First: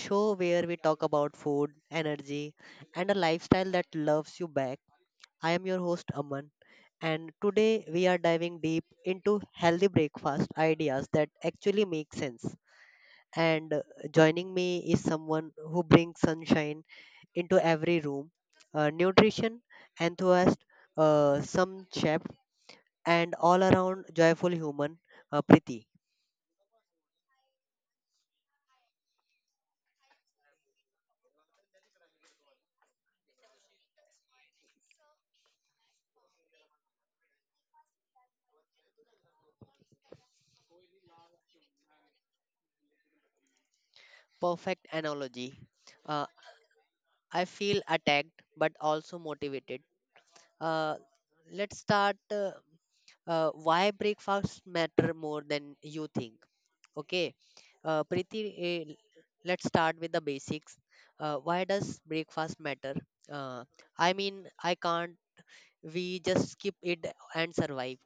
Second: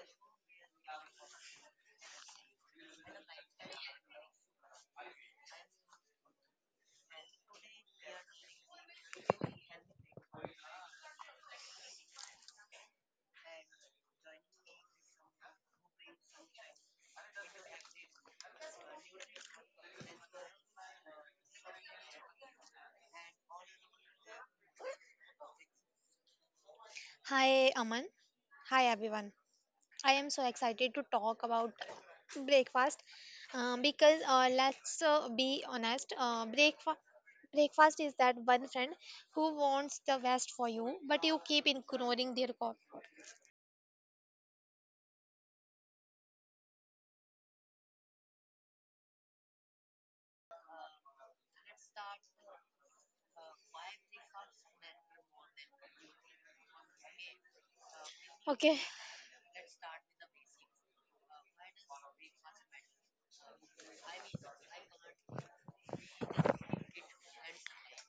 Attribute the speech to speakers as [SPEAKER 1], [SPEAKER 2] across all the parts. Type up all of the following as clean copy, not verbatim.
[SPEAKER 1] show where we talk about food, energy, and a lifestyle that loves you back. I am your host, Aman, and today we are diving deep into healthy breakfast ideas that actually make sense. And Joining me is someone who brings sunshine into every room, a nutrition enthusiast, some chef, and all around joyful human, Priti.
[SPEAKER 2] Hi, Aman. Hi, everyone. I am so excited to talk about breakfast because let's be honest, breakfast. Breakfast is that one friend who wants the best for you, but you keep ignoring their call.
[SPEAKER 1] Perfect analogy. Uh, I feel attacked but also motivated. Uh, let's start Why breakfast matter more than you think. Okay, Preeti,
[SPEAKER 2] Okay.
[SPEAKER 1] uh, let's start with the basics. Why does breakfast matter? Uh, I mean, I can't. We just skip it and survive.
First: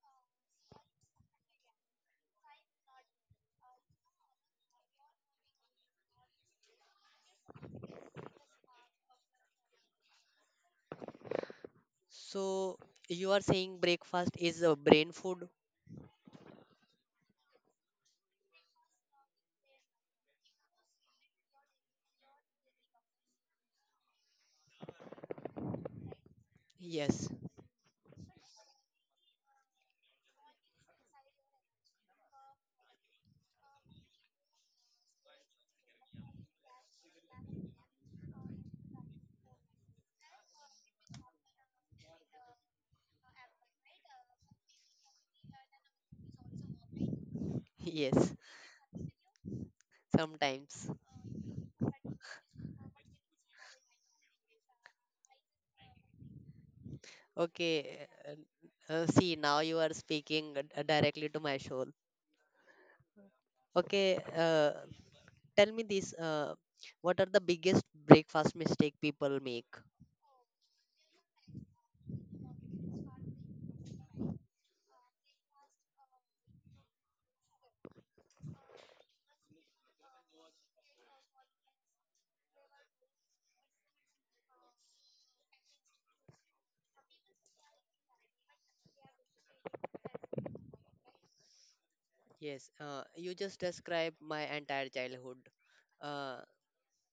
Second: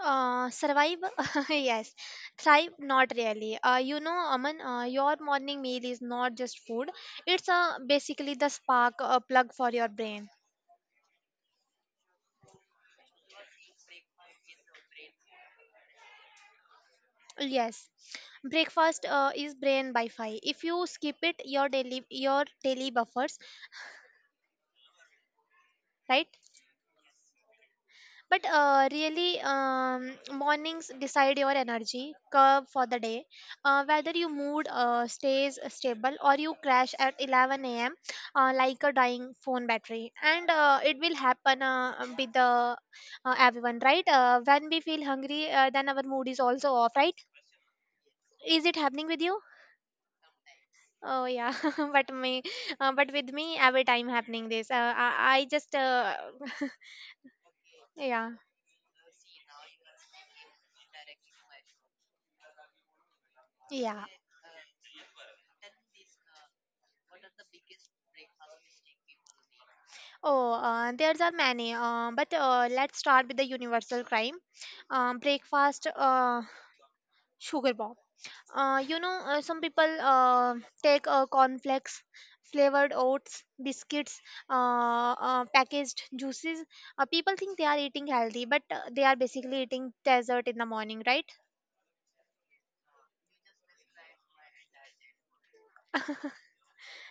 [SPEAKER 2] Survive? Yes. Thrive? Not really. You know, Aman, your morning meal is not just food, it's basically the spark plug for your brain.
[SPEAKER 1] So you are saying breakfast is a brain food?
[SPEAKER 2] Yes, breakfast is brain by five. If you skip it, your daily buffers, right?
[SPEAKER 1] Yes,
[SPEAKER 2] But really, mornings decide your energy curve for the day. Whether your mood stays stable or you crash at 11 a.m. Like a dying phone battery, and it will happen with the everyone, right? When we feel hungry, then our mood is also off, right?
[SPEAKER 1] yes,
[SPEAKER 2] Is it happening with you?
[SPEAKER 1] sometimes.
[SPEAKER 2] Oh yeah, but me, but with me every time happening this. I just
[SPEAKER 1] Okay.
[SPEAKER 2] yeah.
[SPEAKER 1] See, now you are speaking directly to my soul.
[SPEAKER 2] Yeah.
[SPEAKER 1] Okay. Tell me this. What are the biggest breakfast mistake people make?
[SPEAKER 2] Oh, there's are many. But let's start with the universal crime. Breakfast, sugar bomb. You know, some people take cornflakes, flavored oats, biscuits, packaged juices. People think they are eating healthy, but they are basically eating dessert in the morning, right?
[SPEAKER 1] Yes. You just described my entire childhood. Uh,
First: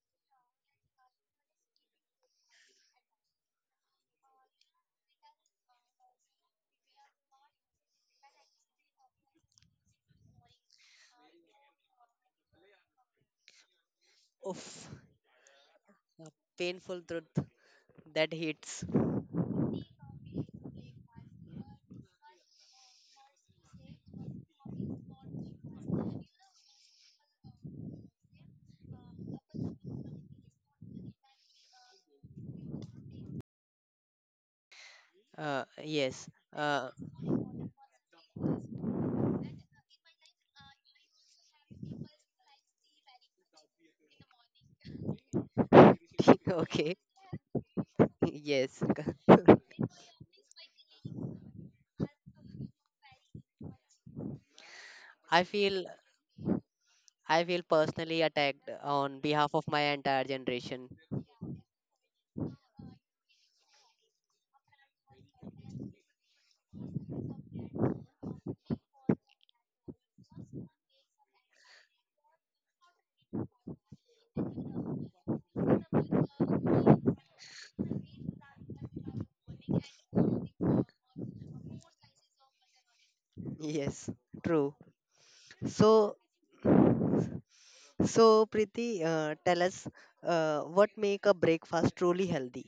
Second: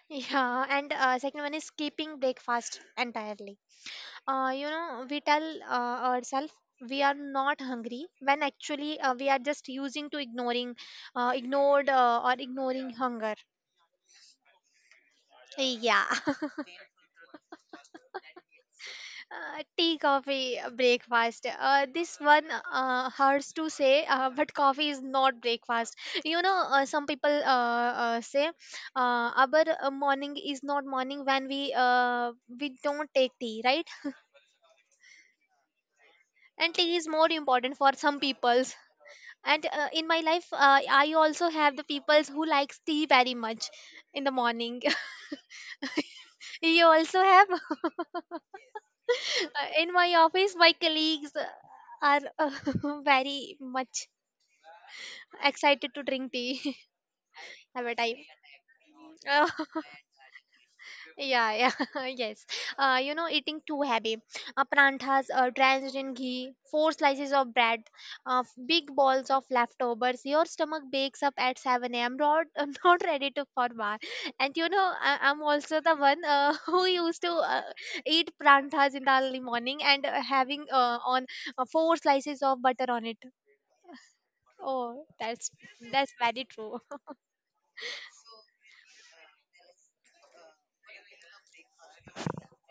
[SPEAKER 2] Yeah, and second one is skipping breakfast entirely. You know, we tell ourselves we are not hungry when actually we are just using to ignoring, ignored or ignoring hunger.
[SPEAKER 1] Oof.
[SPEAKER 2] Yeah,
[SPEAKER 1] A painful truth that hits.
[SPEAKER 2] tea, coffee, breakfast. This one hurts to say, but coffee is not breakfast. You know, some people say our morning is not morning when we don't take tea, right?
[SPEAKER 1] Yes.
[SPEAKER 2] And
[SPEAKER 1] Uh,
[SPEAKER 2] tea is more important for some peoples, and in my life I also have the peoples who likes tea very much in the morning. You
[SPEAKER 1] okay.
[SPEAKER 2] also have.
[SPEAKER 1] Yes.
[SPEAKER 2] In my office my colleagues are very much
[SPEAKER 1] I feel.
[SPEAKER 2] excited to drink tea.
[SPEAKER 1] I feel
[SPEAKER 2] Have a time.
[SPEAKER 1] personally attacked on behalf of my entire generation.
[SPEAKER 2] Yeah, yeah, yes. You know, eating too heavy. Pranthas drenched in ghee, four slices of bread, big balls of leftovers. Your stomach bakes up at 7 a.m. Not, I'm not ready to for more. And you know, I'm also the one who used to eat pranthas in the early morning and having on four slices of butter on it.
[SPEAKER 1] Yes, true.
[SPEAKER 2] Oh, that's
[SPEAKER 1] So,
[SPEAKER 2] very true.
[SPEAKER 1] so, Preeti, tell us what make a breakfast truly healthy?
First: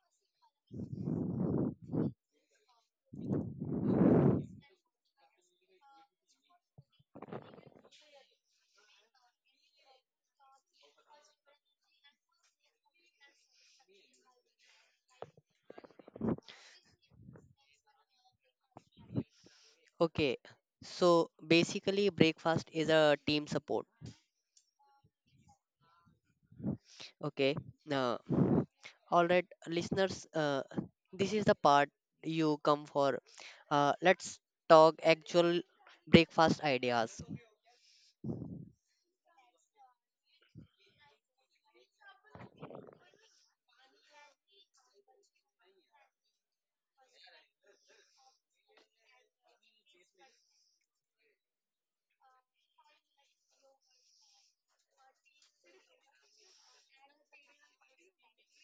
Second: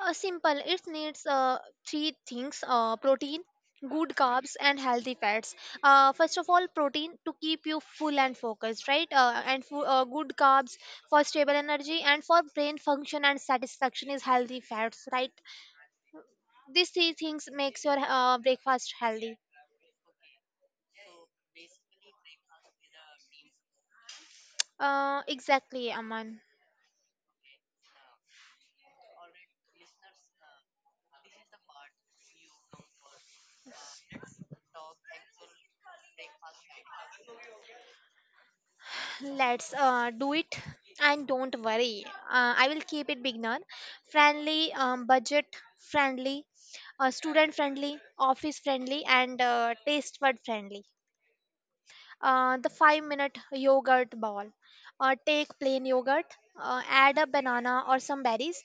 [SPEAKER 2] Simple. It needs three things: protein, good carbs, and healthy fats. First of all, protein to keep you full and focused, right? And good carbs for stable energy and for brain function and satisfaction is healthy fats, right? These three things makes your breakfast healthy.
[SPEAKER 1] Okay, so basically, breakfast is a team support.
[SPEAKER 2] Exactly, Aman.
[SPEAKER 1] Okay, now, all right, listeners, this is the part you come for. Let's talk actual breakfast ideas.
[SPEAKER 2] Let's do it and don't worry. I will keep it beginner friendly, budget friendly, student friendly, office friendly, and taste bud friendly. The 5-minute yogurt ball. Take plain yogurt, add a banana or some berries,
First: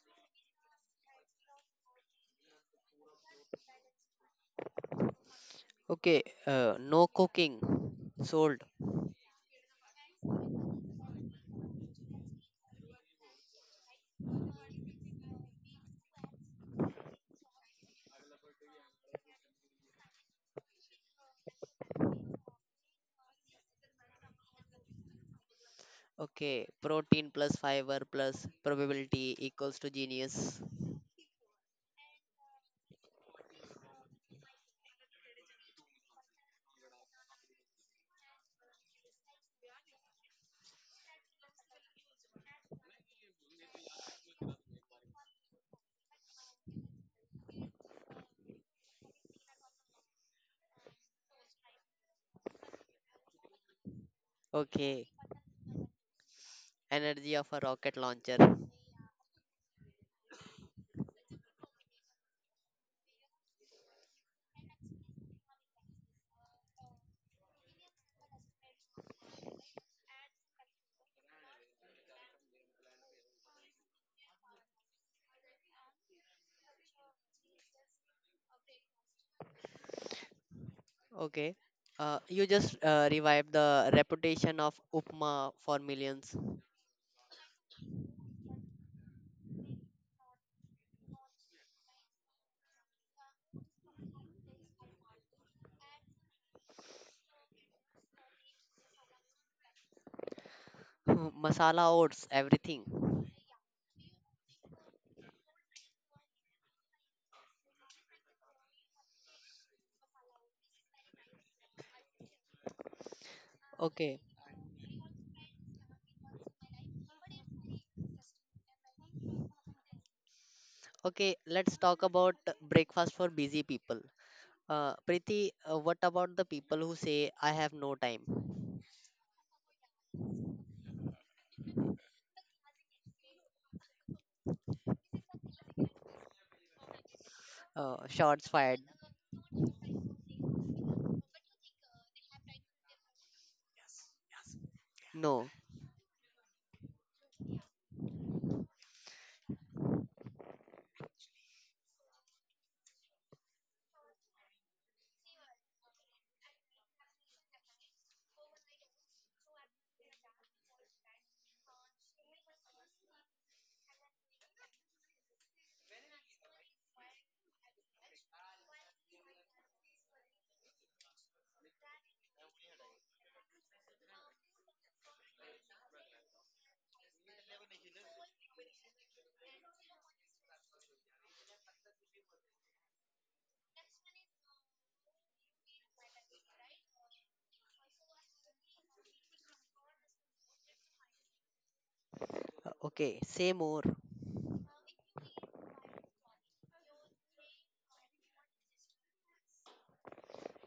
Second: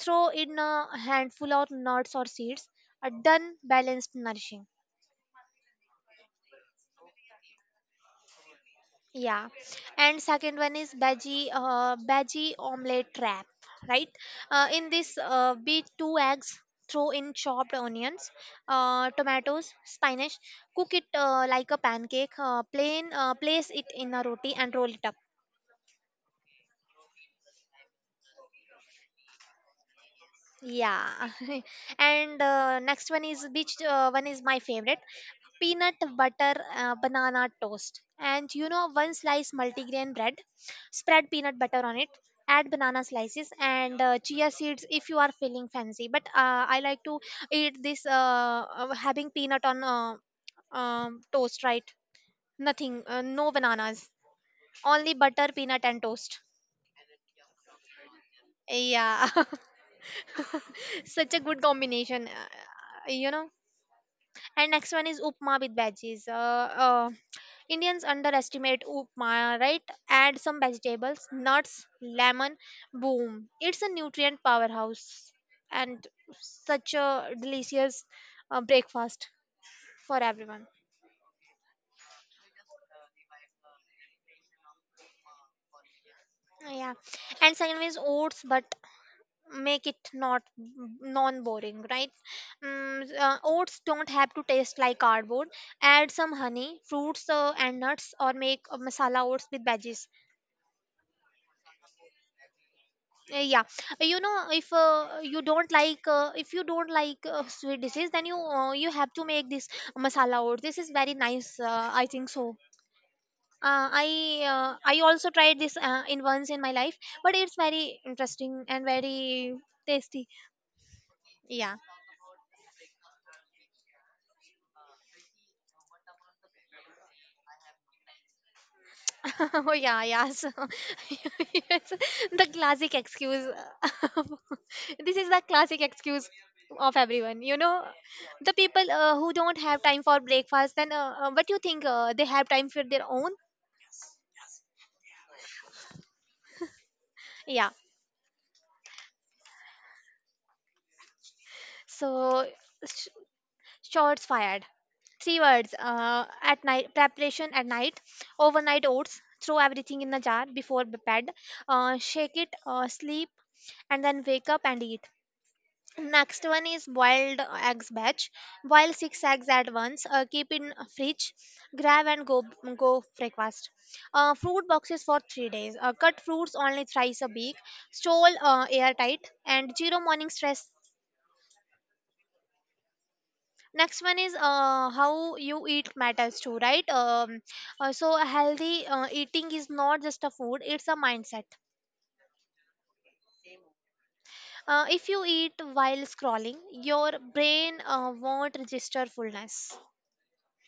[SPEAKER 2] throw in a handful of nuts or seeds. A done, balanced, nourishing.
[SPEAKER 1] Okay, no cooking, sold.
[SPEAKER 2] Yeah, and second one is veggie omelette wrap, right? In this, beat two eggs, throw in chopped onions, tomatoes, spinach. Cook it like a pancake. Plain, place it in a roti and roll it up.
[SPEAKER 1] Okay, protein plus fiber plus probability equals to genius.
[SPEAKER 2] Yeah, and next one is which one is my favorite peanut butter banana toast. And you know, one slice multigrain bread, spread peanut butter on it, add banana slices and chia seeds if you are feeling fancy. But I like to eat this having peanut on toast, right? Nothing, no bananas,
[SPEAKER 1] Okay,
[SPEAKER 2] only butter, peanut, and toast.
[SPEAKER 1] energy of a rocket launcher.
[SPEAKER 2] Yeah, such a good combination. You know. And next one is upma with veggies. Indians underestimate upma, right? Add some vegetables, nuts, lemon, boom. It's a nutrient powerhouse and such a delicious breakfast for everyone.
[SPEAKER 1] Okay. You just revived the reputation of upma for millions.
[SPEAKER 2] Yeah. And second one is oats, but make it not non boring, right? Oats don't have to taste like cardboard. Add some honey, fruits, and nuts, or make a masala oats with veggies.
[SPEAKER 1] Masala oats, everything.
[SPEAKER 2] Yeah. You know, if you don't like sweet dishes, then you have to make this masala. Or this is very nice, I think so. uh, i
[SPEAKER 1] Okay.
[SPEAKER 2] uh, i also tried this in once in my life, but it's very interesting and very tasty.
[SPEAKER 1] Okay,
[SPEAKER 2] Yeah.
[SPEAKER 1] let's talk about breakfast for busy people. Preeti, what about the people who say, I have no time?
[SPEAKER 2] Oh yeah, yeah. So, yes, the classic excuse. This is the classic excuse of everyone. You know,
[SPEAKER 1] Shots
[SPEAKER 2] the
[SPEAKER 1] fired.
[SPEAKER 2] people who don't have time for breakfast. Then, what do you think? They have time for their own?
[SPEAKER 1] No.
[SPEAKER 2] Yeah. So, sh- shots fired. Three words. At night preparation at night, overnight oats. Throw everything in a jar before bed. Shake it. Sleep, and then wake up and eat. Next one is boiled eggs batch. Boil six eggs at once. Keep in fridge. Grab and go breakfast. Fruit boxes for 3 days. Cut fruits only thrice a week. Store airtight and zero morning stress. Next one is how you eat matters too, right? So healthy eating is not just a food; it's a mindset.
[SPEAKER 1] Okay, say more.
[SPEAKER 2] If you eat while scrolling, your brain won't register fullness.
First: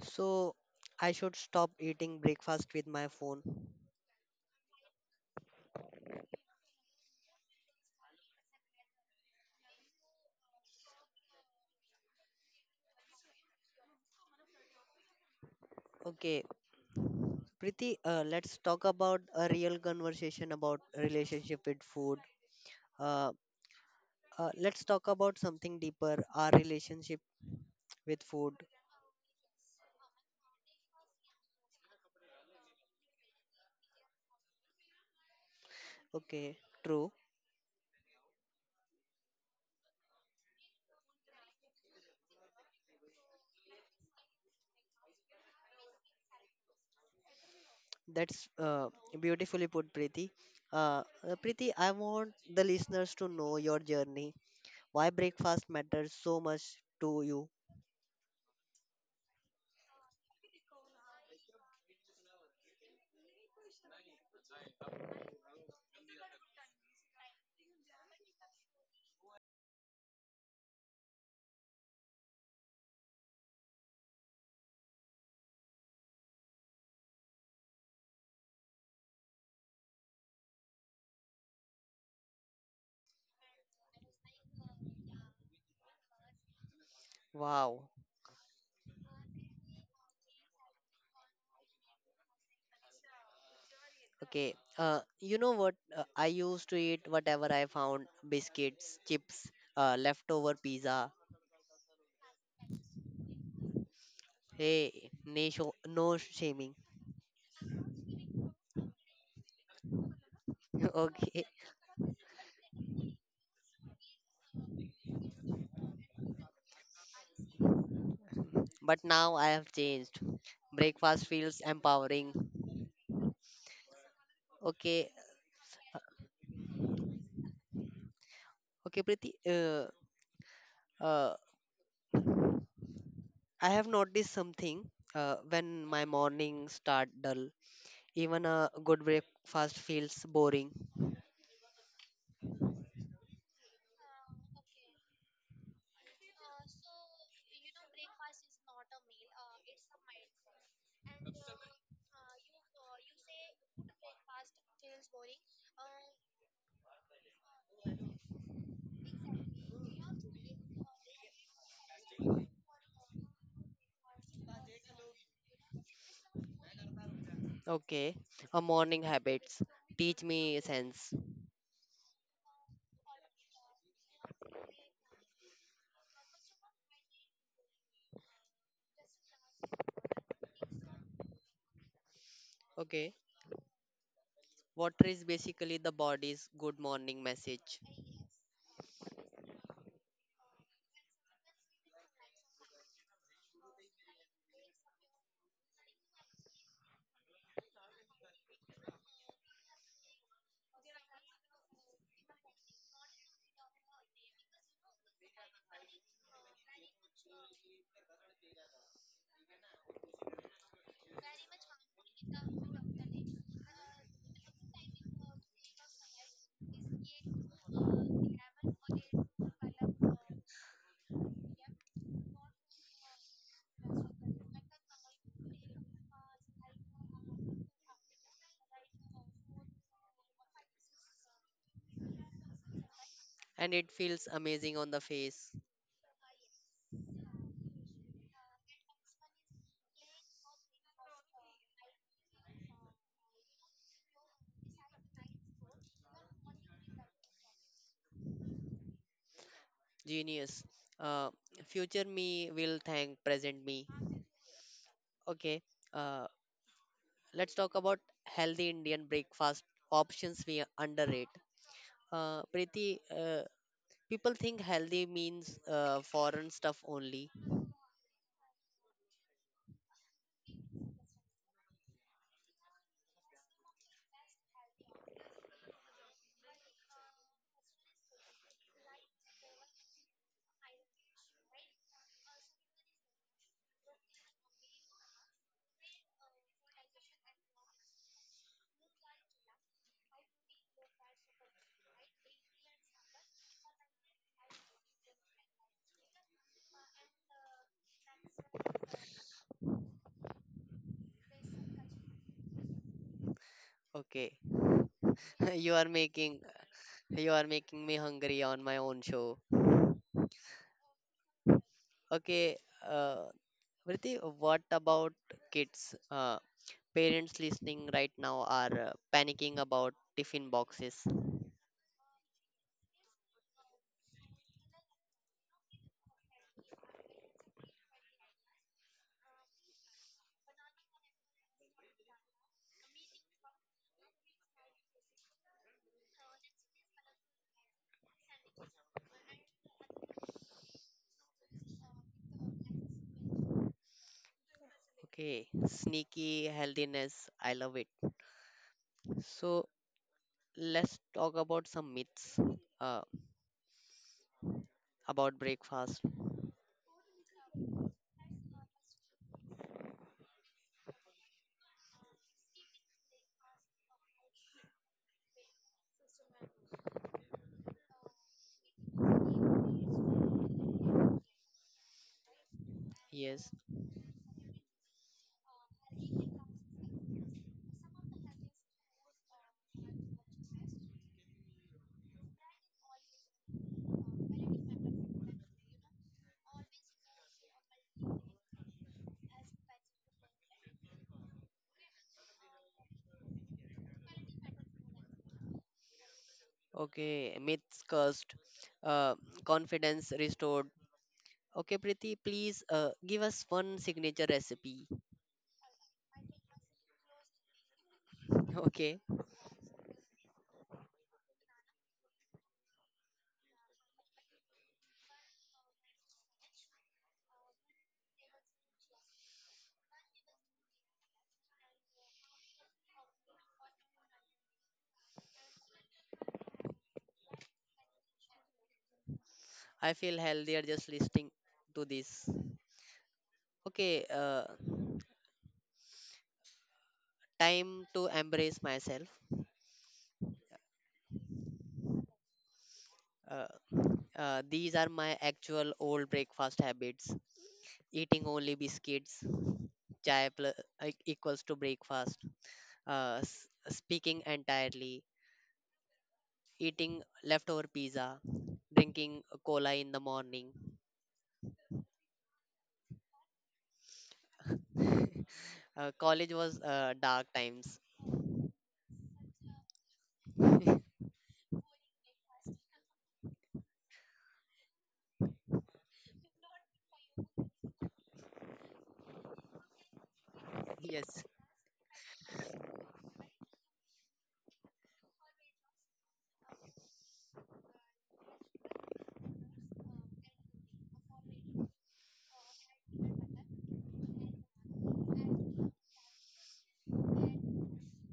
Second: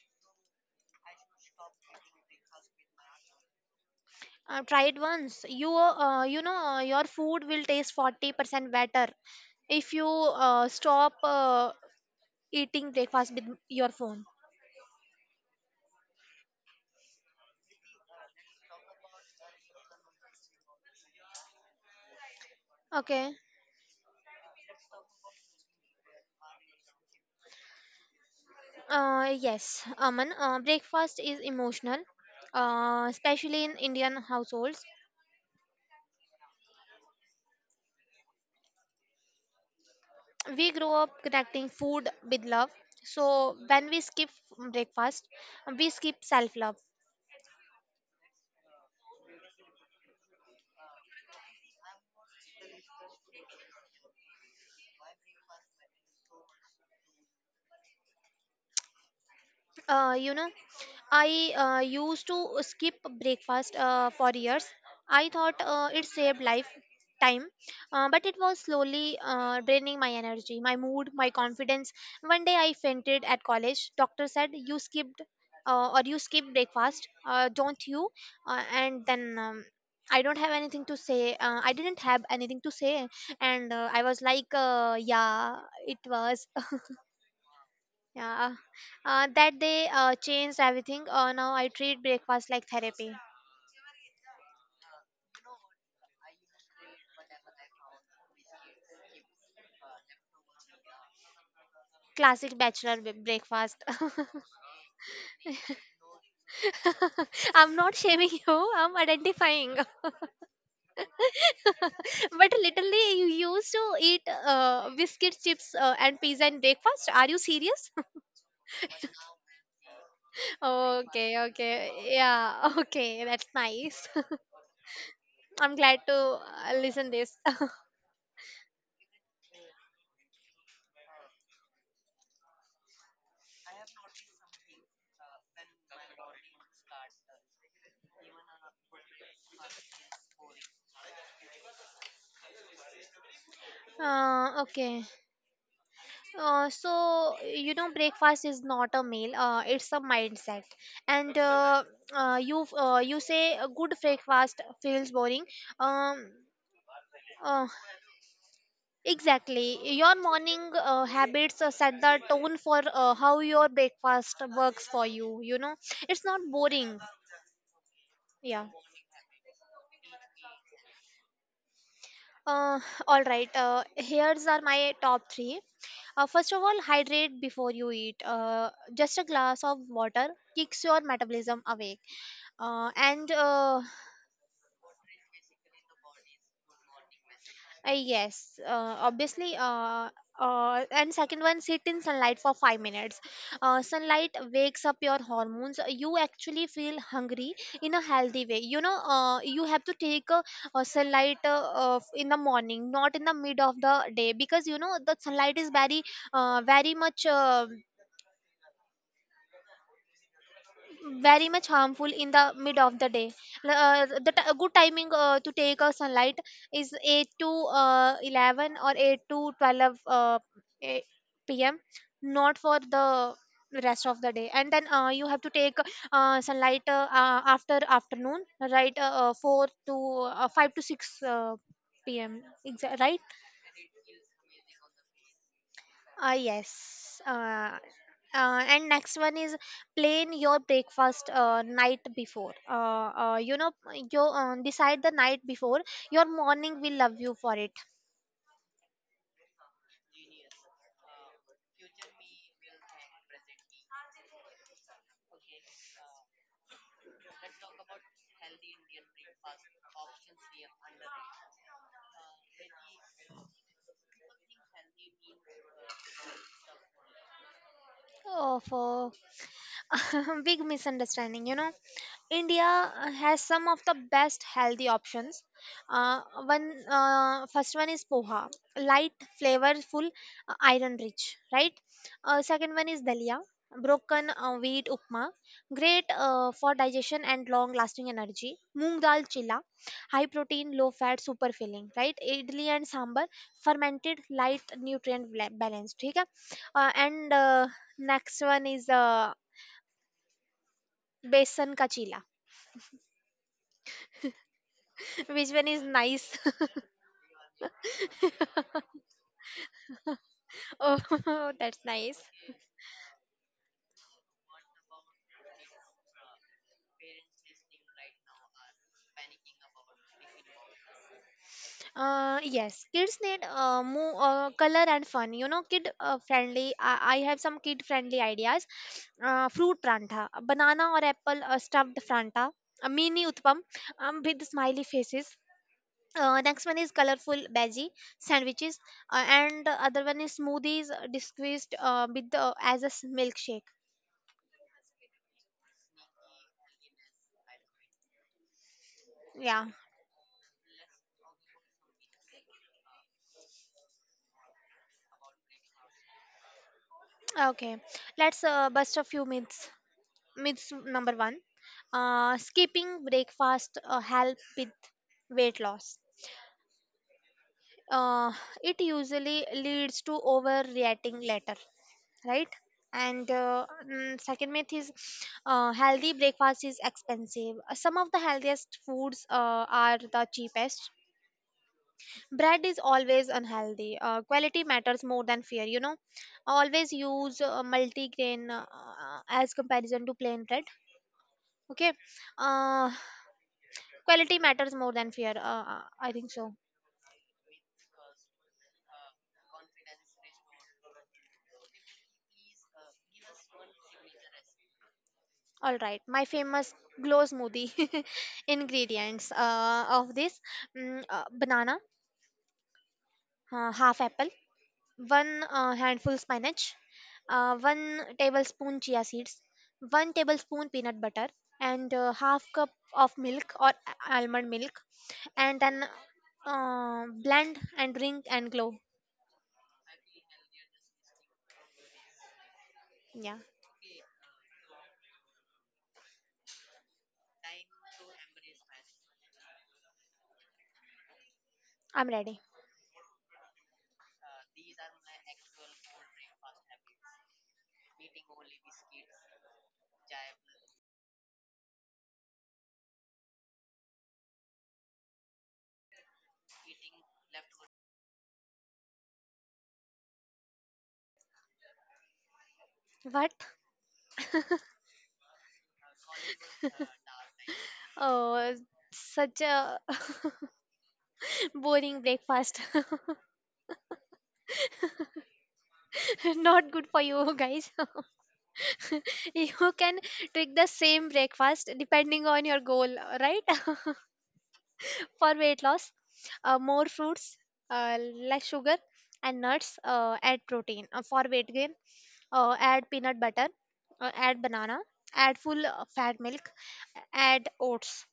[SPEAKER 1] So, I should stop eating breakfast with my phone.
[SPEAKER 2] Try it once. You know your food will taste 40% better if you stop eating breakfast with your phone.
[SPEAKER 1] Okay, Priti, let's talk about a real conversation about relationship with food. Uh,
[SPEAKER 2] Okay.
[SPEAKER 1] let's talk about something deeper, our relationship with food.
[SPEAKER 2] Yes, Aman. Breakfast is emotional, especially in Indian households.
[SPEAKER 1] Okay, true.
[SPEAKER 2] We grow up connecting food with love. So when we skip breakfast, we skip self-love.
[SPEAKER 1] That's beautifully put, Priti. Uh, Priti, I want the listeners to know your journey. Why breakfast matters so much to you?
[SPEAKER 2] You know, I used to skip breakfast for years. I thought it saved life time, but it was slowly draining my energy, my mood, my confidence. One day I fainted at college. Doctor said you skipped, or you skip breakfast, don't you? And then I don't have anything to say. I didn't have anything to say, and I was like, yeah, it was.
[SPEAKER 1] Wow.
[SPEAKER 2] Yeah, that day changed everything. Now I treat breakfast like therapy.
[SPEAKER 1] Okay. You know what? I used to eat whatever I found biscuits, chips, leftover pizza.
[SPEAKER 2] Classic bachelor breakfast.
[SPEAKER 1] Hey, no, no shaming.
[SPEAKER 2] I'm not shaming you, I'm identifying.
[SPEAKER 1] Okay,
[SPEAKER 2] But literally, you used to eat biscuit, chips, and pizza in breakfast. Are you serious?
[SPEAKER 1] but now I have changed. Breakfast
[SPEAKER 2] Okay,
[SPEAKER 1] feels
[SPEAKER 2] okay.
[SPEAKER 1] empowering.
[SPEAKER 2] Yeah, okay. That's nice.
[SPEAKER 1] Okay,
[SPEAKER 2] I'm glad to listen this.
[SPEAKER 1] okay, Priti. Uh, I have noticed something. When my morning start dull, even a good breakfast feels boring.
[SPEAKER 2] Okay. So you know breakfast is not a meal, it's a mindset, and you say a good breakfast feels boring. um uh, exactly, your morning habits set the tone for how your breakfast works for you, you know. It's not boring.
[SPEAKER 1] Okay, a
[SPEAKER 2] Yeah.
[SPEAKER 1] morning habits teach me sense.
[SPEAKER 2] uh, all right. Here's are my top 3. First of all, hydrate before you eat. Just a glass of water kicks your metabolism awake,
[SPEAKER 1] Okay,
[SPEAKER 2] and
[SPEAKER 1] water is basically the body's good morning message,
[SPEAKER 2] yes, obviously. And second one, sit in sunlight for 5 minutes. Sunlight wakes up your hormones, you actually feel hungry in a healthy way, you know. You have to take a, sunlight in the morning, not in the mid of the day, because you know the sunlight is very very much very much harmful in the mid of the day. The good timing to take a sunlight is 8 to 11 or 8 to 12 eh, pm, not for the rest of the day. And then you have to take sunlight after afternoon, right. 4 to 5 to 6 pm right.
[SPEAKER 1] and it feels amazing on the face.
[SPEAKER 2] Yes. And next one is plan your breakfast night before. You know, you decide the night before. Your morning will love you for it.
[SPEAKER 1] Genius. Uh, Future me will thank present me. Okay. Uh, let's talk about healthy Indian breakfast options we underrate. Preeti, people think healthy means foreign stuff only.
[SPEAKER 2] Oh, for big misunderstanding, you know. India has some of the best healthy options. Uh, one first one is poha, light, flavorful, iron rich, right? Second one is dalia, broken wheat upma, great for digestion and long lasting energy. Moong dal chilla, high protein, low fat, super filling, right? Idli and sambar, fermented, light, nutrient balanced, ठीक है? And next one is Besan ka chila.
[SPEAKER 1] Okay.
[SPEAKER 2] Which one
[SPEAKER 1] you
[SPEAKER 2] is
[SPEAKER 1] are
[SPEAKER 2] nice?
[SPEAKER 1] making you are making me hungry on my own show.
[SPEAKER 2] Oh, that's nice.
[SPEAKER 1] Okay. Uh, Preeti, what about kids? Parents listening right now are panicking about tiffin boxes.
[SPEAKER 2] Yes, kids need more color and fun. You know, kid friendly. I have some kid friendly ideas. Fruit pranta, banana or apple stuffed pranta, a mini utpam with smiley faces. Next one is colorful bhaji sandwiches, and the other one is smoothies disguised with the, as a s- milkshake.
[SPEAKER 1] Okay, sneaky healthiness. I love it.
[SPEAKER 2] Yeah.
[SPEAKER 1] So let's talk about some myths uh, about breakfast.
[SPEAKER 2] Okay. Let's bust a few myths. Myths number one, skipping breakfast help with weight loss, uh, it usually leads to overreacting later, right? And
[SPEAKER 1] Yes.
[SPEAKER 2] second myth is, healthy breakfast is expensive. Some of the healthiest foods are the cheapest. Bread is always unhealthy, quality matters more than fear, you know, always use multigrain as comparison to plain bread. Okay. uh, Quality matters more than fear. I think so.
[SPEAKER 1] Okay, myths cursed. Uh, Confidence restored. Okay, Preeti, please give us one signature recipe.
[SPEAKER 2] All right. My famous glow smoothie
[SPEAKER 1] Okay,
[SPEAKER 2] ingredients of this, banana, half apple, one handful spinach, one tablespoon chia seeds, one tablespoon peanut butter, and half cup of milk or almond milk, and then blend and drink and glow.
[SPEAKER 1] I feel healthier just listening to this.
[SPEAKER 2] Yeah,
[SPEAKER 1] Okay, time to embrace myself.
[SPEAKER 2] I'm ready.
[SPEAKER 1] Uh, these are my actual old breakfast habits eating only biscuits chai plus, equals to breakfast, speaking entirely, eating leftover pizza, drinking cola in the morning.
[SPEAKER 2] What?
[SPEAKER 1] College was dark times.
[SPEAKER 2] Oh, such a boring breakfast. Not good for you guys. You can tweak the same
[SPEAKER 1] Yes.
[SPEAKER 2] breakfast depending on your goal, right? For weight loss, more fruits, uh, less sugar and nuts, add protein. For weight gain, add peanut butter, add banana, add full fat milk, add oats.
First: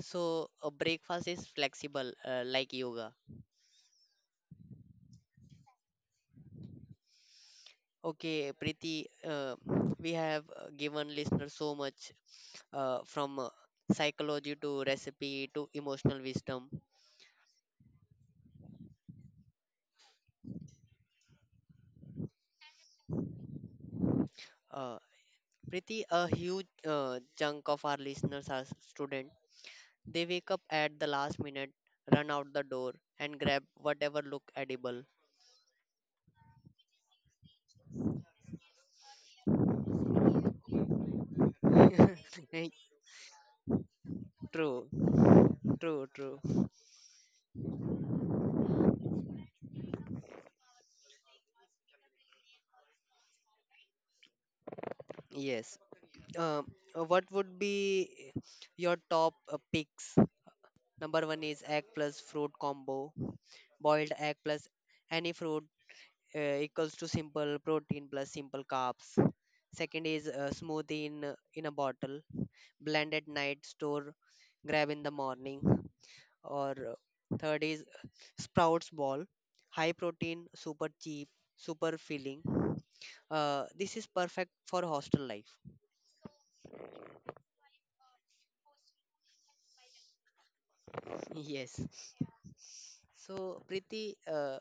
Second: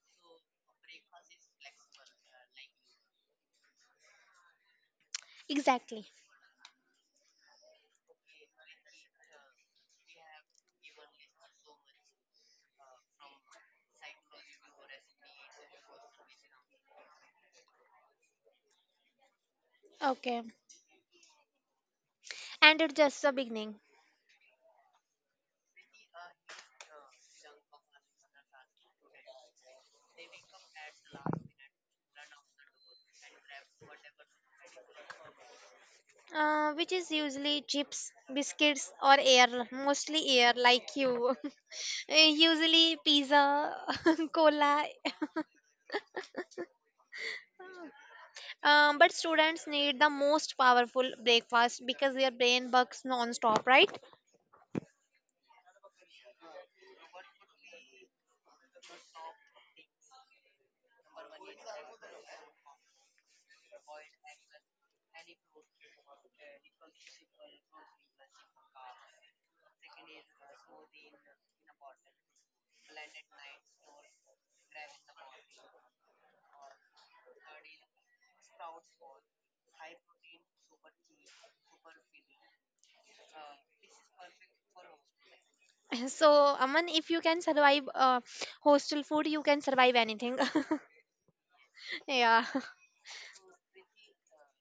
[SPEAKER 1] So breakfast is flexible, like yoga.
[SPEAKER 2] Exactly.
[SPEAKER 1] Okay, Preeti, we have given listeners so much from psychology to recipe to emotional wisdom.
[SPEAKER 2] Okay. And it's just the beginning.
[SPEAKER 1] Uh, Preeti, a huge chunk of our listeners are students. They wake up at the last minute, run out the door, and grab whatever look edible.
[SPEAKER 2] Which is usually chips, biscuits, or air, mostly air, like you. Eh,
[SPEAKER 1] Eh,
[SPEAKER 2] usually pizza, cola.
[SPEAKER 1] true, true, true.
[SPEAKER 2] But students need the most powerful breakfast because their brain works non-stop, right?
[SPEAKER 1] Yes. Um, what would be your top picks? Number one is egg plus fruit combo. Boiled egg plus any fruit equals to simple protein plus simple carbs. Second is smoothie in a bottle. Blend at night, store, grab in the morning. Or third is sprouts ball, high protein, super cheap, super filling. This is perfect for hostel life.
[SPEAKER 2] So, Aman, if you can survive hostel food, you can survive anything.
[SPEAKER 1] Yes.
[SPEAKER 2] Yeah,
[SPEAKER 1] So, Preeti,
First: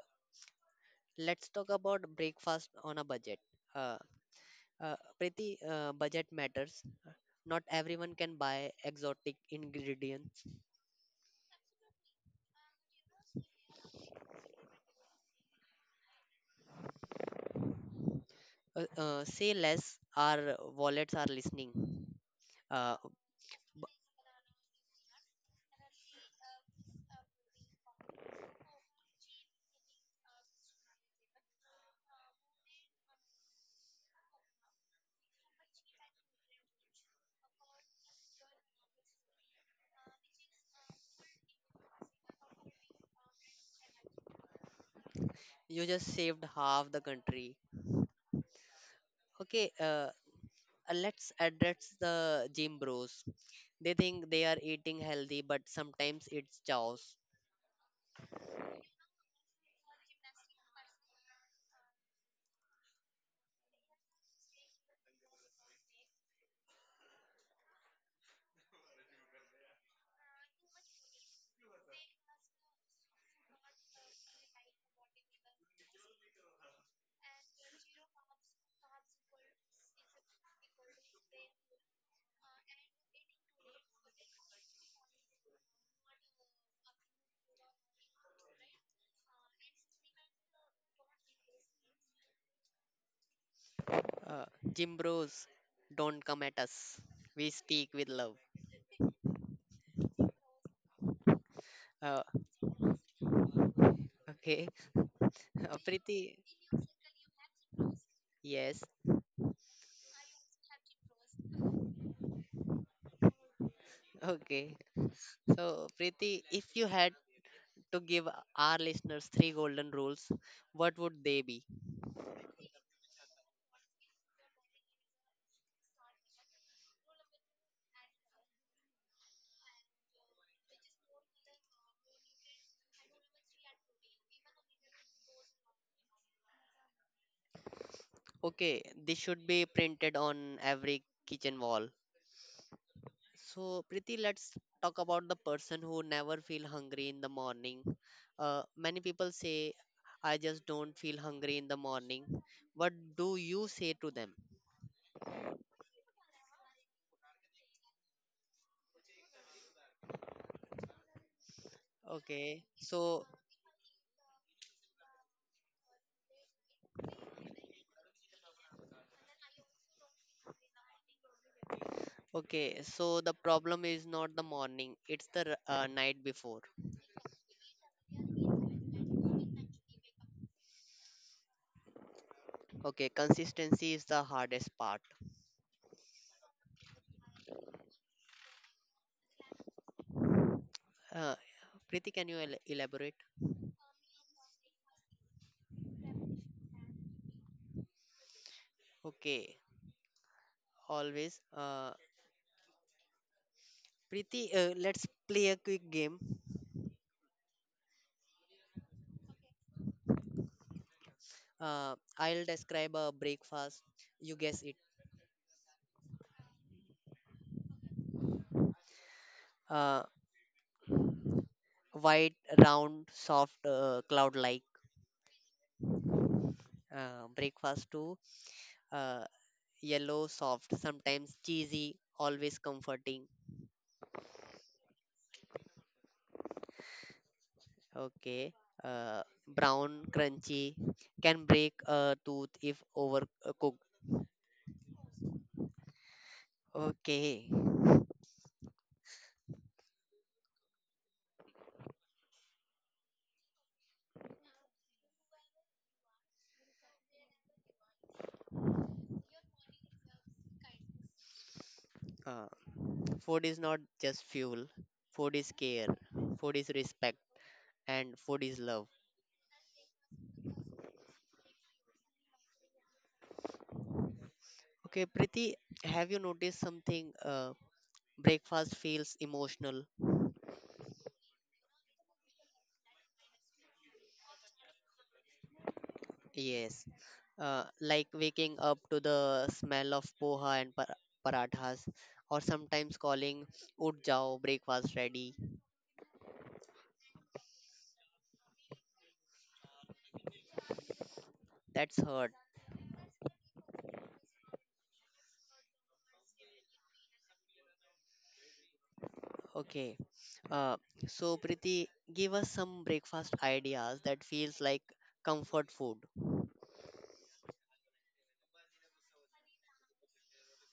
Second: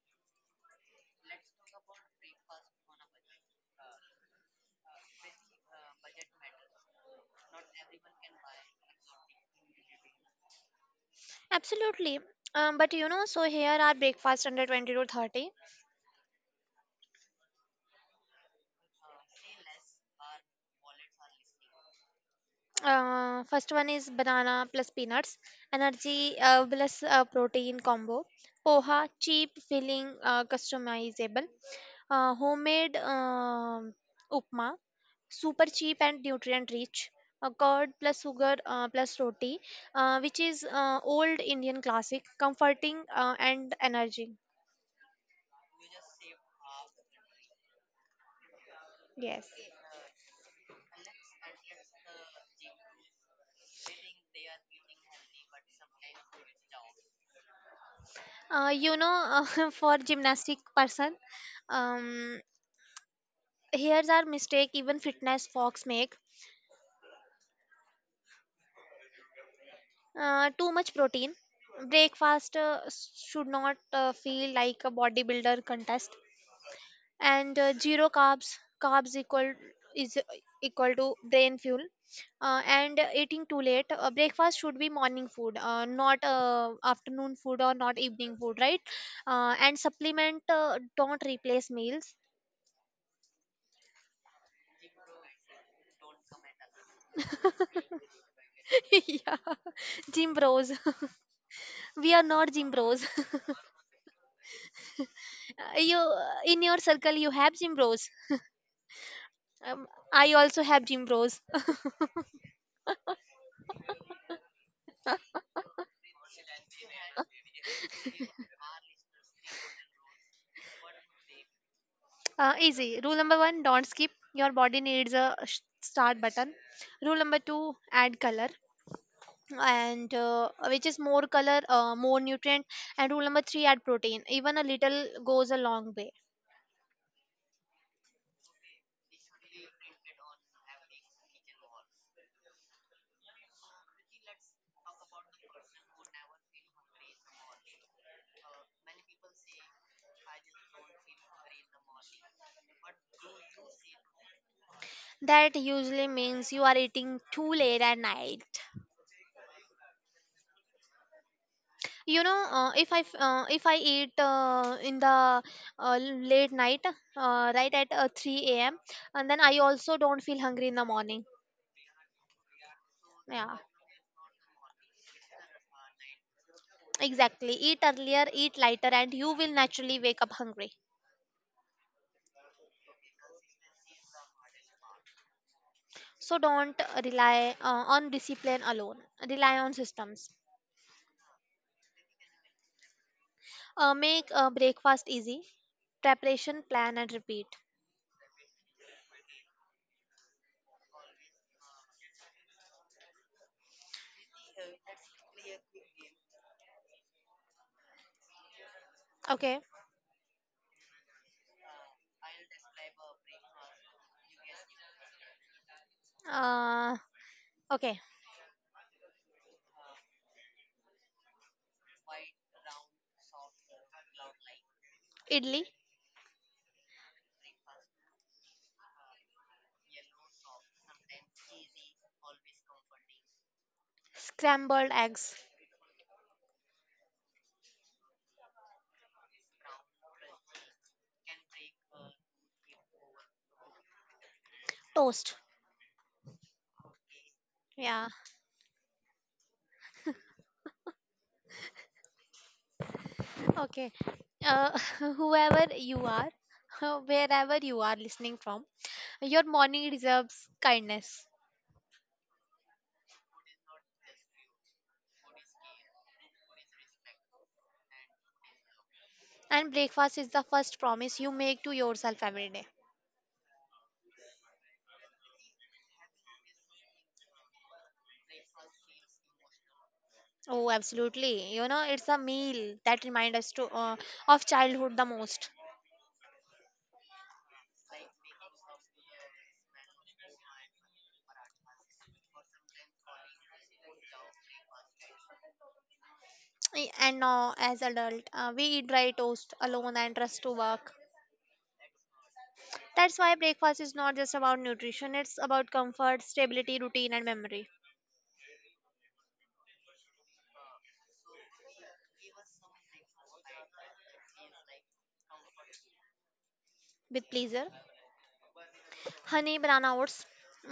[SPEAKER 1] let's talk about breakfast on a budget. Uh, uh, Preeti, budget matters. Not everyone can buy exotic ingredients.
[SPEAKER 2] absolutely. But you know, so here are breakfast under 20 to 30.
[SPEAKER 1] Say less, our wallets are listening. Uh,
[SPEAKER 2] First
[SPEAKER 1] b-
[SPEAKER 2] one is banana plus peanuts, energy plus protein combo, poha, cheap, filling, customizable, homemade upma, super cheap and nutrient rich, curd plus sugar plus roti, which is old Indian classic, comforting and energy.
[SPEAKER 1] you just saved half the country.
[SPEAKER 2] Yes.
[SPEAKER 1] Okay, let's address the gym bros. They think they are eating healthy, but sometimes it's chaos.
[SPEAKER 2] You know, for gymnastic person, um, here's our mistake even fitness fox make. Too much protein breakfast should not feel like a bodybuilder contest, and zero carbs, carbs equal is equal to brain fuel, and eating too late, breakfast should be morning food, not afternoon food or not evening food, right? And supplement, don't replace meals.
[SPEAKER 1] Uh, Gym bros, don't come at us. We speak with love.
[SPEAKER 2] Yeah, gym bros. We
[SPEAKER 1] Uh,
[SPEAKER 2] are not gym bros.
[SPEAKER 1] okay.
[SPEAKER 2] You,
[SPEAKER 1] Preeti,
[SPEAKER 2] in your circle you have gym bros,
[SPEAKER 1] yes.
[SPEAKER 2] um, I also have gym bros.
[SPEAKER 1] Okay. So, Preeti, if you had to give our listeners three golden rules, what would they be?
[SPEAKER 2] Easy. Rule number one, don't skip. Your body needs a start button. Rule number two, add color. And which is more color, more nutrient. And rule number three, add protein. Even a little goes a long way.
[SPEAKER 1] Okay. This should be printed on every kitchen wall. So, Priti, let's talk about the person who never feel hungry in the morning. Many people say, I just don't feel hungry in the morning. What do you say to them?
[SPEAKER 2] That usually means you are eating too late at night. You know,
[SPEAKER 1] Okay, so
[SPEAKER 2] if I eat in the late night, right at 3 a.m. and then I also don't feel hungry in the morning.
[SPEAKER 1] okay, so the
[SPEAKER 2] Yeah.
[SPEAKER 1] problem is not the morning, it's the night before.
[SPEAKER 2] Exactly. Eat earlier, eat lighter, and you will naturally wake up hungry.
[SPEAKER 1] Okay, consistency is the hardest part.
[SPEAKER 2] So don't rely on discipline alone. Rely on systems.
[SPEAKER 1] Uh, Priti, can you elaborate?
[SPEAKER 2] Make breakfast easy. Preparation, plan, and repeat.
[SPEAKER 1] Okay, always. Priti, let's play a quick game.
[SPEAKER 2] Okay.
[SPEAKER 1] I'll describe a breakfast. You guess it.
[SPEAKER 2] Uh, okay.
[SPEAKER 1] Uh, White, round, soft, cloud like
[SPEAKER 2] Idli,
[SPEAKER 1] breakfast too. Uh, yellow, soft, sometimes cheesy, always comforting.
[SPEAKER 2] scrambled eggs,
[SPEAKER 1] Okay. Uh, Brown, crunchy, can break a tooth if overcooked.
[SPEAKER 2] toast.
[SPEAKER 1] Okay.
[SPEAKER 2] Yeah. Okay. Uh, Whoever you are, wherever you are listening from, your morning deserves kindness.
[SPEAKER 1] Uh, Food is not just fuel, food is care, food is respect, and food is love.
[SPEAKER 2] And breakfast is the first promise you make to yourself every day.
[SPEAKER 1] Okay, Priti, have you noticed something? Breakfast feels emotional.
[SPEAKER 2] Oh, absolutely. You know, it's a meal that reminds us to, of childhood the most.
[SPEAKER 1] Yes. Like waking up to the smell of poha and parathas, or sometimes calling "Ut jao, breakfast ready."
[SPEAKER 2] And now, as adult, we eat dry toast alone and trust to work.
[SPEAKER 1] That's hurt.
[SPEAKER 2] That's why breakfast is not just about nutrition; it's about comfort, stability, routine, and memory.
[SPEAKER 1] Okay. Uh, so Priti, give us some breakfast ideas that feels like comfort food.
[SPEAKER 2] With pleasure, honey banana oats,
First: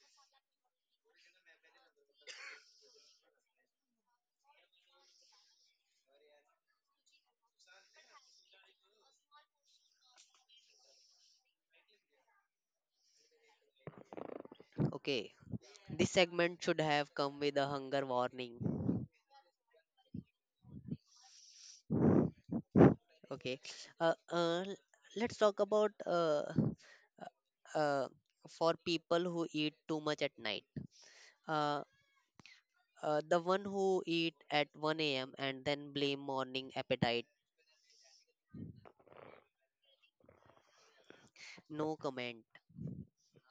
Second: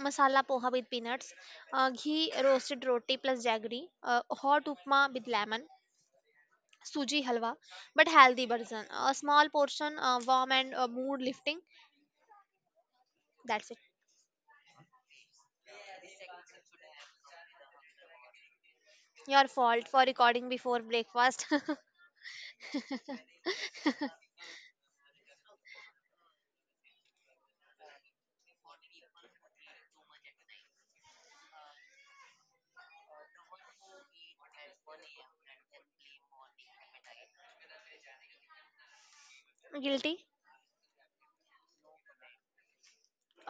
[SPEAKER 2] masala poha with peanuts, ghee roasted roti plus jaggery, hot upma with lemon, suji halwa, but healthy version. A small portion, warm and mood lifting. That's it.
[SPEAKER 1] Okay. This segment should have come with a hunger warning.
[SPEAKER 2] Your fault for recording before breakfast.
[SPEAKER 1] Okay. Uh, uh, l- let's talk about uh, uh, for people who eat too much at night. Uh, the one who eat at 1 a.m. and then blame morning appetite.
[SPEAKER 2] Guilty?
[SPEAKER 1] No comment.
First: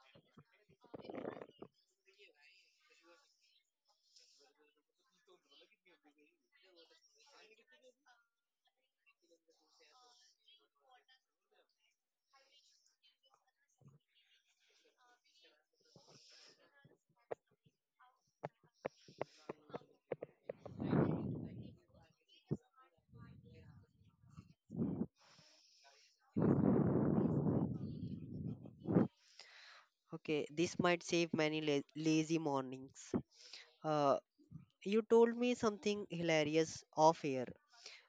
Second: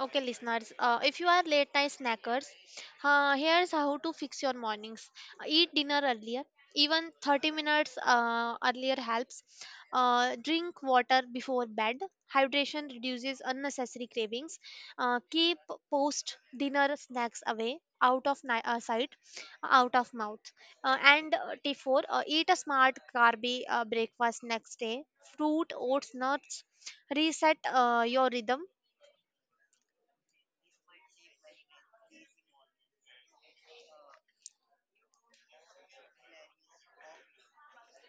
[SPEAKER 2] Okay, listeners, if you are late night snackers, here's how to fix your mornings. Eat dinner earlier, even 30 minutes earlier helps. Drink water before bed. Hydration reduces unnecessary cravings. Keep post dinner snacks away, out of sight, out of mouth. And T4, eat a smart carby breakfast next day. Fruit, oats, nuts. Reset your rhythm.
[SPEAKER 1] Okay, this might save many lazy mornings. Uh, you told me something hilarious off air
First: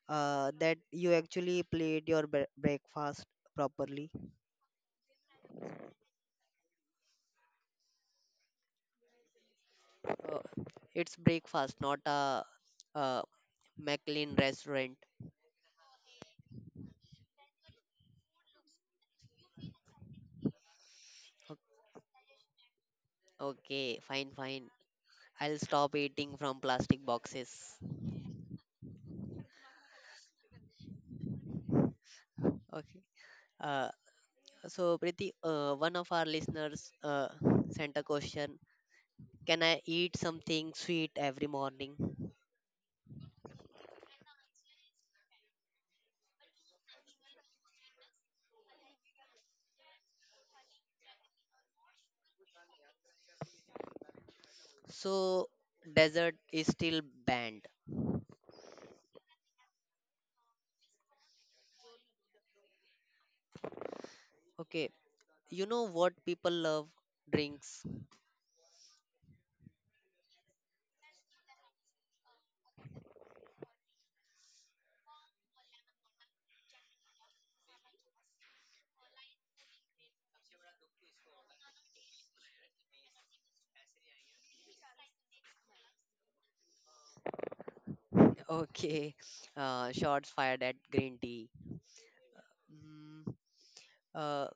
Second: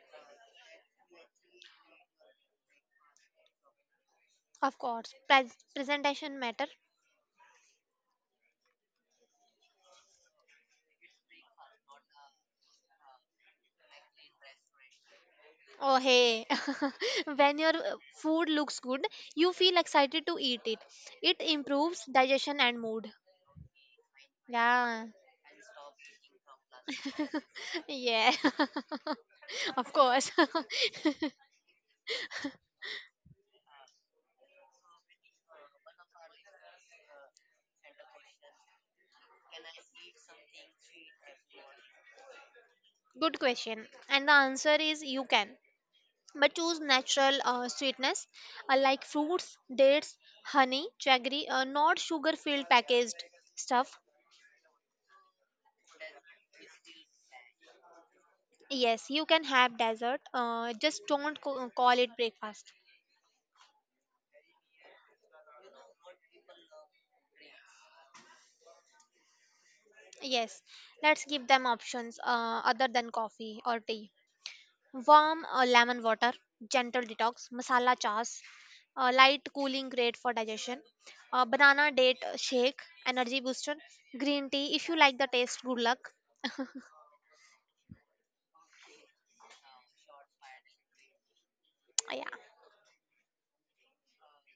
[SPEAKER 1] that you actually played your breakfast properly.
[SPEAKER 2] Of course, presentation matter.
[SPEAKER 1] Uh, it's breakfast, not a, uh, McLean restaurant.
[SPEAKER 2] Oh hey, when your food looks good, you feel excited to eat it. It
[SPEAKER 1] O-
[SPEAKER 2] improves digestion and mood.
[SPEAKER 1] Okay, fine, fine.
[SPEAKER 2] Yeah,
[SPEAKER 1] I'll stop eating from plastic boxes.
[SPEAKER 2] yeah, of course.
[SPEAKER 1] Okay. Uh, so, Priti, one of our listeners sent a question. Can I eat something sweet every morning?
[SPEAKER 2] Good question. And the answer is you can. But choose natural sweetness like fruits, dates, honey, jaggery, not sugar filled packaged stuff.
[SPEAKER 1] So, dessert is still banned.
[SPEAKER 2] Yes, you can have dessert. Just don't call it breakfast.
[SPEAKER 1] Okay. You know what people love? Drinks.
[SPEAKER 2] Yes, let's give them options other than coffee or tea. Warm lemon water, gentle detox, masala chas, light cooling great for digestion, banana date shake, energy booster, green tea. If you like the taste, good luck.
[SPEAKER 1] Okay. Shots fired at green tea.
[SPEAKER 2] Yeah,
[SPEAKER 1] Mm, uh,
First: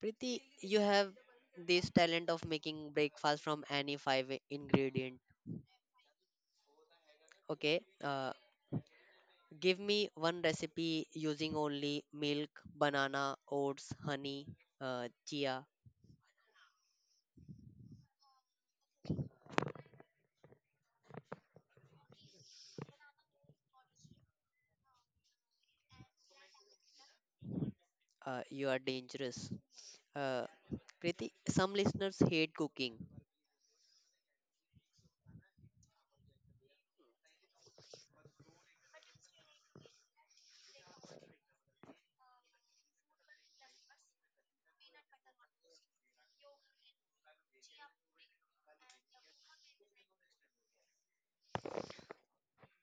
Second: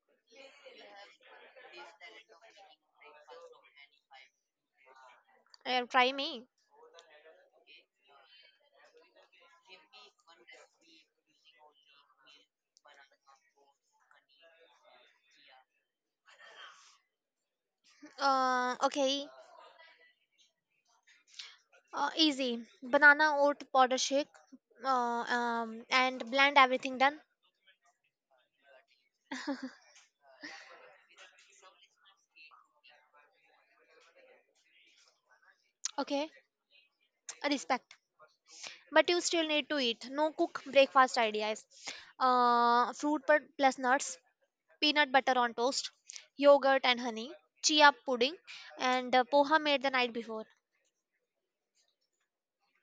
[SPEAKER 1] Priti, you have this talent of making breakfast from any five ingredient.
[SPEAKER 2] try me.
[SPEAKER 1] Okay, uh, give me one recipe using only milk, banana, oats, honey, chia.
[SPEAKER 2] Okay, easy banana oat powder shake, and blend everything done.
[SPEAKER 1] You are dangerous. Uh, Priti, some listeners hate cooking.
[SPEAKER 2] Okay, respect. But you still need to eat no cook breakfast ideas: fruit plus nuts, peanut butter on toast, yogurt and honey, chia pudding, and poha made the night before.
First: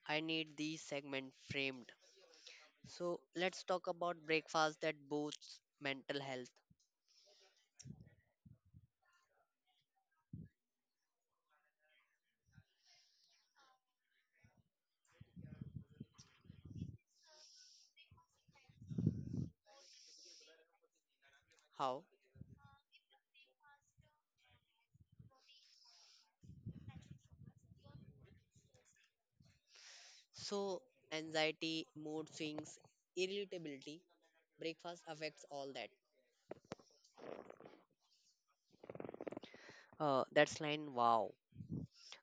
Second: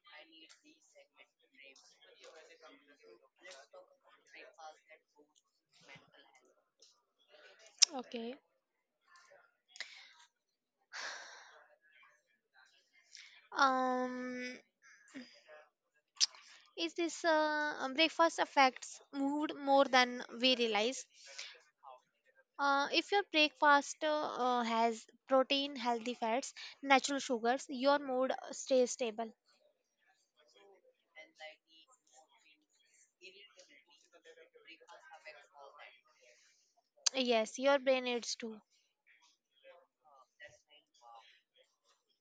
[SPEAKER 1] I need this segment framed. So let's talk about breakfast that boosts mental health.
[SPEAKER 2] Okay. um is this Breakfast affects mood more than we realize.
[SPEAKER 1] How?
[SPEAKER 2] If your breakfast has protein, healthy fats, natural sugars, your mood stays stable.
[SPEAKER 1] So anxiety, mood swings, irritability breakfast affects all that.
[SPEAKER 2] Yes, your brain needs to.
[SPEAKER 1] That's line wow.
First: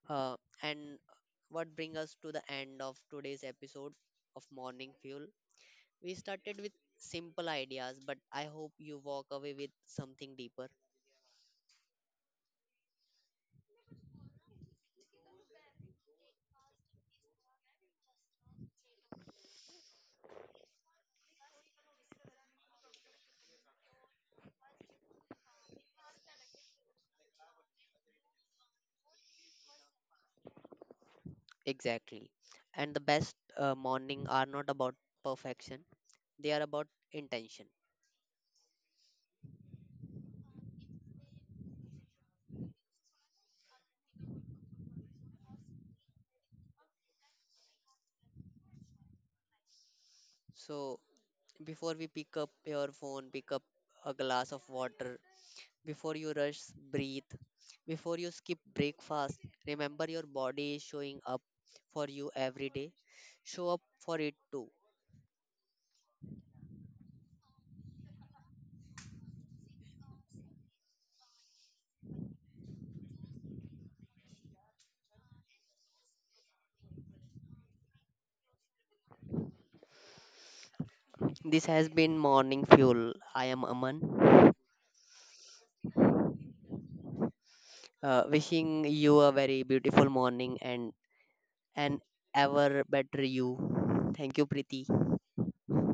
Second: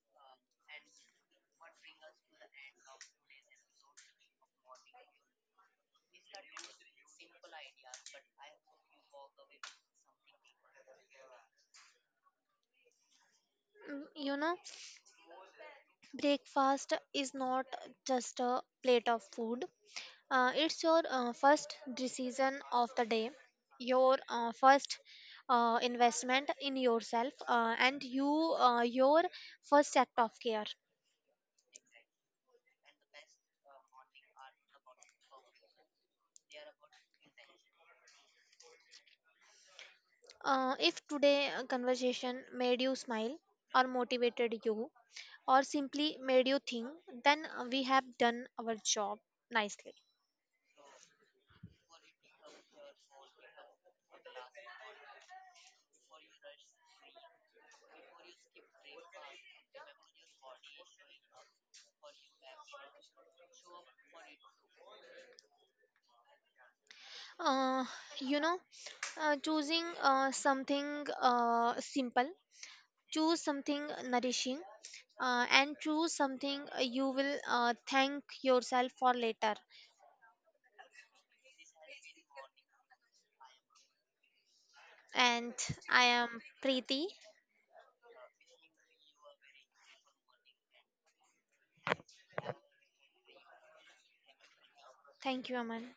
[SPEAKER 1] Uh, and what brings us to the end of today's episode of Morning Fuel. We started with simple ideas, but I hope you walk away with something deeper.
[SPEAKER 2] Mm, you know, breakfast is not just a plate of food, it's your first decision of the day, your first investment in yourself, and you, your first act of care.
[SPEAKER 1] Exactly. And the best morning are not about perfection, they are about intention.
[SPEAKER 2] If today conversation made you smile or motivated you or simply made you think, then we have done our job nicely.
[SPEAKER 1] So before we pick up your phone, pick up a glass of water. Before you rush, breathe. Before you skip breakfast, remember your body is showing up for you every day. Show up for it too.
[SPEAKER 2] uh, you know, choosing something simple, choose something nourishing, and choose something you will thank yourself for later.
[SPEAKER 1] This has been Morning Fuel. I am Aman.
[SPEAKER 2] And I am Preeti.
[SPEAKER 1] Wishing you a very beautiful morning and an ever better you. Thank you, Preeti.
[SPEAKER 2] Thank you, Aman.